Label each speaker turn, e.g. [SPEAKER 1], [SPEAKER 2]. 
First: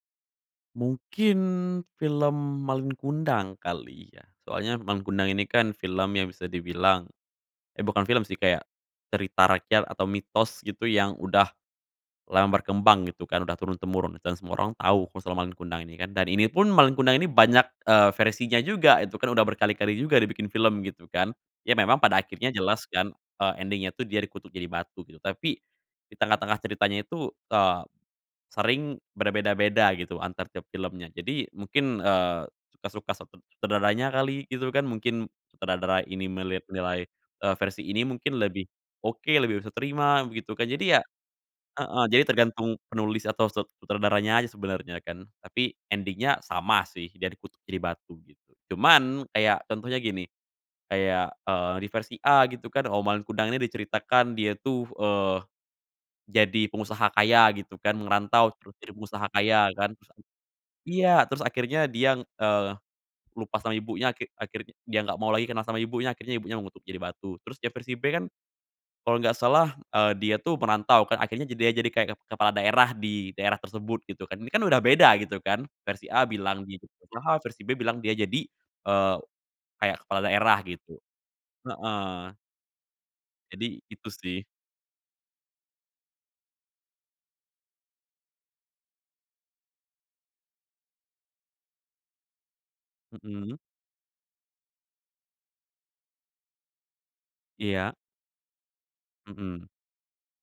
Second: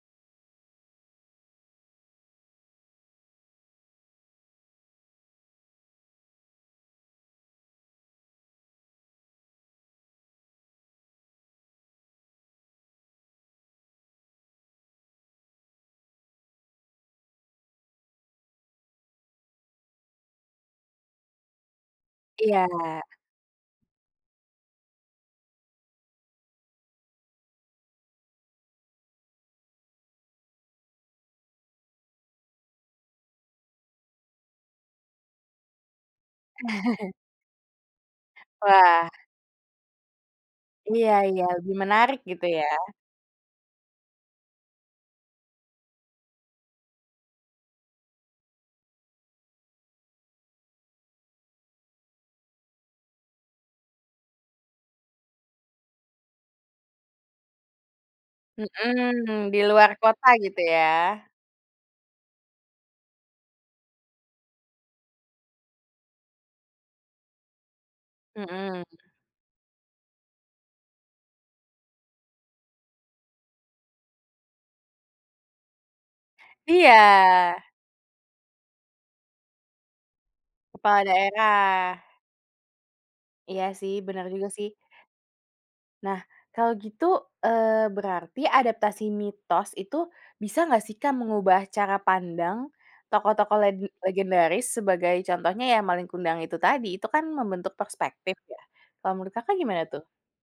[SPEAKER 1] Mungkin film Malin Kundang kali ya, soalnya Malin Kundang ini kan film yang bisa dibilang. Eh bukan film sih, kayak, cerita rakyat atau mitos gitu yang udah, lama berkembang gitu kan, udah turun-temurun dan semua orang tau ku soal Malin Kundang ini kan, dan ini pun Malin Kundang ini banyak, eee, versinya juga, itu kan udah berkali-kali juga dibikin film, gitu kan, ya memang pada akhirnya
[SPEAKER 2] Iya.
[SPEAKER 1] jelas kan, eee, ending-nya tuh dia dikutuk jadi batu gitu. Tapi, di tengah-tengah ceritanya itu, eee, sering berbeda-beda gitu antar tiap filmnya, jadi mungkin, eee, suka-suka set sutradaranya kali, gitu kan, mungkin sutradara ini melihat nilai, eee, versi ini mungkin lebih
[SPEAKER 2] Wah.
[SPEAKER 1] oke, lebih bisa terima begitu kan, jadi ya
[SPEAKER 2] Iya iya, lebih
[SPEAKER 1] heeh,
[SPEAKER 2] menarik
[SPEAKER 1] jadi
[SPEAKER 2] gitu ya?
[SPEAKER 1] tergantung penulis atau set sutradaranya aja sebenernya kan. Tapi ending-nya sama sih, dia dikutuk jadi batu, gitu. Cuman, kayak, contohnya gini, kayak, eee, di versi A gitu kan, oh, Malin Kundang nih diceritakan dia tuh, eee, jadi pengusaha kaya gitu kan, ngerantau terus jadi pengusaha
[SPEAKER 2] Mhm, di
[SPEAKER 1] kaya
[SPEAKER 2] luar
[SPEAKER 1] kan
[SPEAKER 2] kota gitu ya?
[SPEAKER 1] iya, terus akhirnya dia, eee, lupa sama ibunya, akhir akhirnya dia gak mau lagi kenal sama ibunya, akhirnya ibunya mengutuk jadi batu. Terus di versi B kan,
[SPEAKER 2] Mhm.
[SPEAKER 1] kalo gak salah, eee, dia tuh merantau kan akhirnya ja dia jadi kayak ke kepala daerah di daerah tersebut gitu kan, ini kan udah beda gitu kan, versi A bilang gitu,
[SPEAKER 2] Iya.
[SPEAKER 1] padahal versi B bilang dia jadi, eee, kayak kepala daerah gitu.
[SPEAKER 2] Kepala daerah.
[SPEAKER 1] Heeh.
[SPEAKER 2] Iya
[SPEAKER 1] Jadi,
[SPEAKER 2] sih,
[SPEAKER 1] itu
[SPEAKER 2] benar
[SPEAKER 1] sih.
[SPEAKER 2] juga sih. Nah, kalau gitu, eee, berarti adaptasi mitos itu, bisa nggak sih Kak, mengubah cara pandang tokoh-tokoh
[SPEAKER 1] Mhm.
[SPEAKER 2] legen legendaris sebagai contohnya ya Malin Kundang itu tadi, itu kan membentuk
[SPEAKER 1] Iya.
[SPEAKER 2] perspektif ya? Kalau menurut Kakak
[SPEAKER 1] Mhm.
[SPEAKER 2] gimana tuh?